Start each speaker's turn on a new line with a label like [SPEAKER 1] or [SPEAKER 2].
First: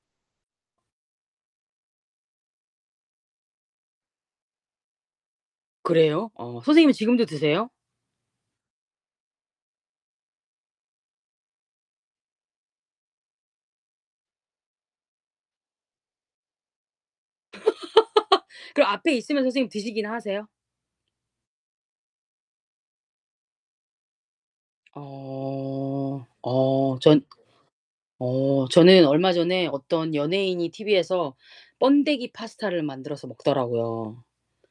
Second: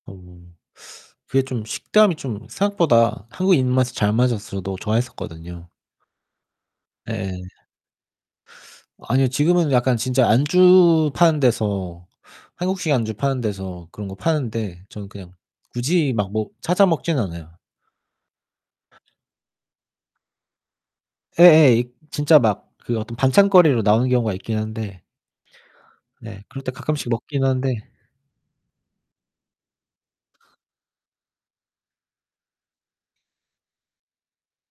[SPEAKER 1] 음. 그게 좀 식감이 좀 생각보다 한국인 입맛에 잘 맞아서 저도 좋아했었거든요.
[SPEAKER 2] 그래요? 어 선생님은 지금도
[SPEAKER 1] 예.
[SPEAKER 2] 드세요?
[SPEAKER 1] 아니요. 지금은 약간 진짜 안주 파는 데서 한국식 안주 파는 데서 그런 거 파는데 저는 그냥 굳이 막 먹 찾아 먹진 않아요.
[SPEAKER 2] 그럼 앞에 있으면 선생님 드시기는 하세요?
[SPEAKER 1] 예예. 이 진짜 막 그 어떤 반찬거리로 나오는 경우가 있긴 한데
[SPEAKER 2] 어.
[SPEAKER 1] 네. 그럴 때
[SPEAKER 2] 어
[SPEAKER 1] 가끔씩
[SPEAKER 2] 전
[SPEAKER 1] 먹기는 하는데
[SPEAKER 2] 어 저는 얼마 전에 어떤 연예인이 티브이에서 번데기 파스타를 만들어서 먹더라고요.